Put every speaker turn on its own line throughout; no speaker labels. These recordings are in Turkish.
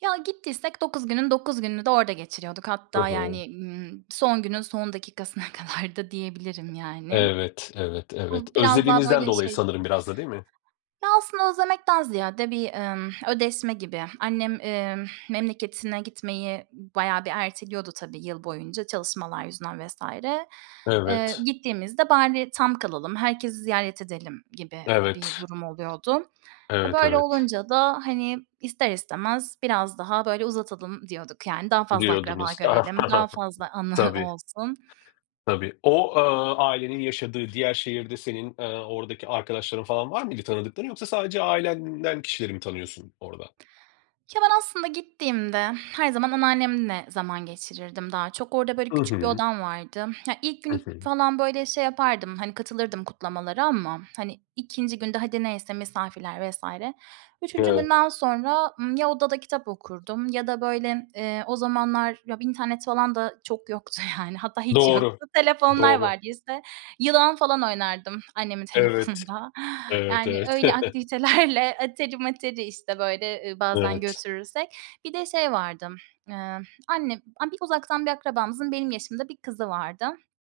Ya gittiysek 9 günün 9 gününü de orada geçiriyorduk.
Hı
Hatta,
hı.
yani, ımm, son günün son dakikasına kadar da diyebilirim yani.
Evet, evet, evet.
Bu biraz daha,
Özlediğinizden
böyle,
dolayı
şey
sanırım biraz da değil mi?
Ya, aslında özlemekten ziyade bir, emm, ödeşme gibi. Annem, emm, memleketine gitmeyi bayağı bir erteliyordu tabii yıl boyunca, çalışmalar yüzünden vs. Eee,
Evet.
gittiğimizde, "Bari tam kalalım, herkesi ziyaret edelim." gibi bir
Evet.
durum oluyordu. E,
Evet,
böyle
evet.
olunca da, hani, ister istemez biraz daha, böyle, uzatalım diyorduk. Yani daha fazla akraba
Diyordunuz.
görelim, daha fazla anı
Tabii.
olsun.
Tabii. O, eee, ailenin yaşadığı diğer şehirde senin, eee, oradaki arkadaşların falan var mıydı tanıdıkların yoksa sadece ailenden kişileri mi tanıyorsun orada?
Ya, ben aslında gittiğimde her zaman anneannemle zaman geçirirdim daha çok. Orada, böyle,
Hı
küçük bir
hı.
odam vardı. Ya, ilk
Hı
günü
hı.
falan böyle şey yapardım, hani katılırdım kutlamalara ama, hani, 2. günde hadi neyse misafirler vs. 3.
Evet.
günden sonra, ımm, ya odada kitap okurdum ya da böyle, eee, o zamanlar ya internet falan da çok yoktu yani. Hatta hiç
Doğru,
yoktu. Telefonlar
doğru.
vardıysa yılan falan oynardım, annemin
Evet.
telefonunda.
Evet,
Yani,
evet.
öyle aktivitelerle, atari materi, işte, böyle, bazen
Evet.
götürürsek. Bir de şey vardı, eee, anne uzaktan bir akrabamızın benim yaşımda bir kızı vardı.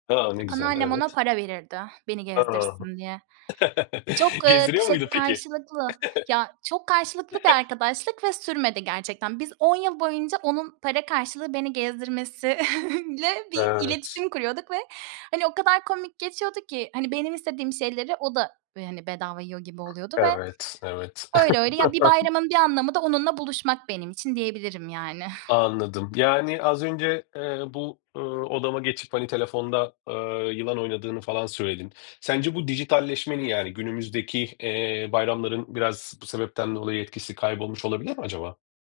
A, ne güzel.
Anneannem ona
Evet.
para verirdi, beni
A!
gezdirsin diye. Çok, eee,
Gezdiriyor
şey,
muydu peki?
karşılıklı, ya çok karşılıklı bir arkadaşlık ve sürmedi gerçekten. Biz 10 yıl boyunca onun para karşılığı beni gezdirmesiyle bir
Evet.
iletişim kuruyorduk ve, hani, o kadar komik geçiyordu ki, hani, benim istediğim şeyleri o da, hani, bedava yiyor gibi oluyordu ve
Evet, evet.
öyle öyle. Ya, bir bayramın bir anlamı da onunla buluşmak benim için diyebilirim yani.
Anladım. Yani az önce, eee, bu, ııı, odama geçip, hani, telefonda, eee, yılan oynadığını falan söyledin. Sence bu dijitalleşmenin, yani günümüzdeki, eee, bayramların biraz bu sebepten dolayı etkisi kaybolmuş olabilir mi acaba?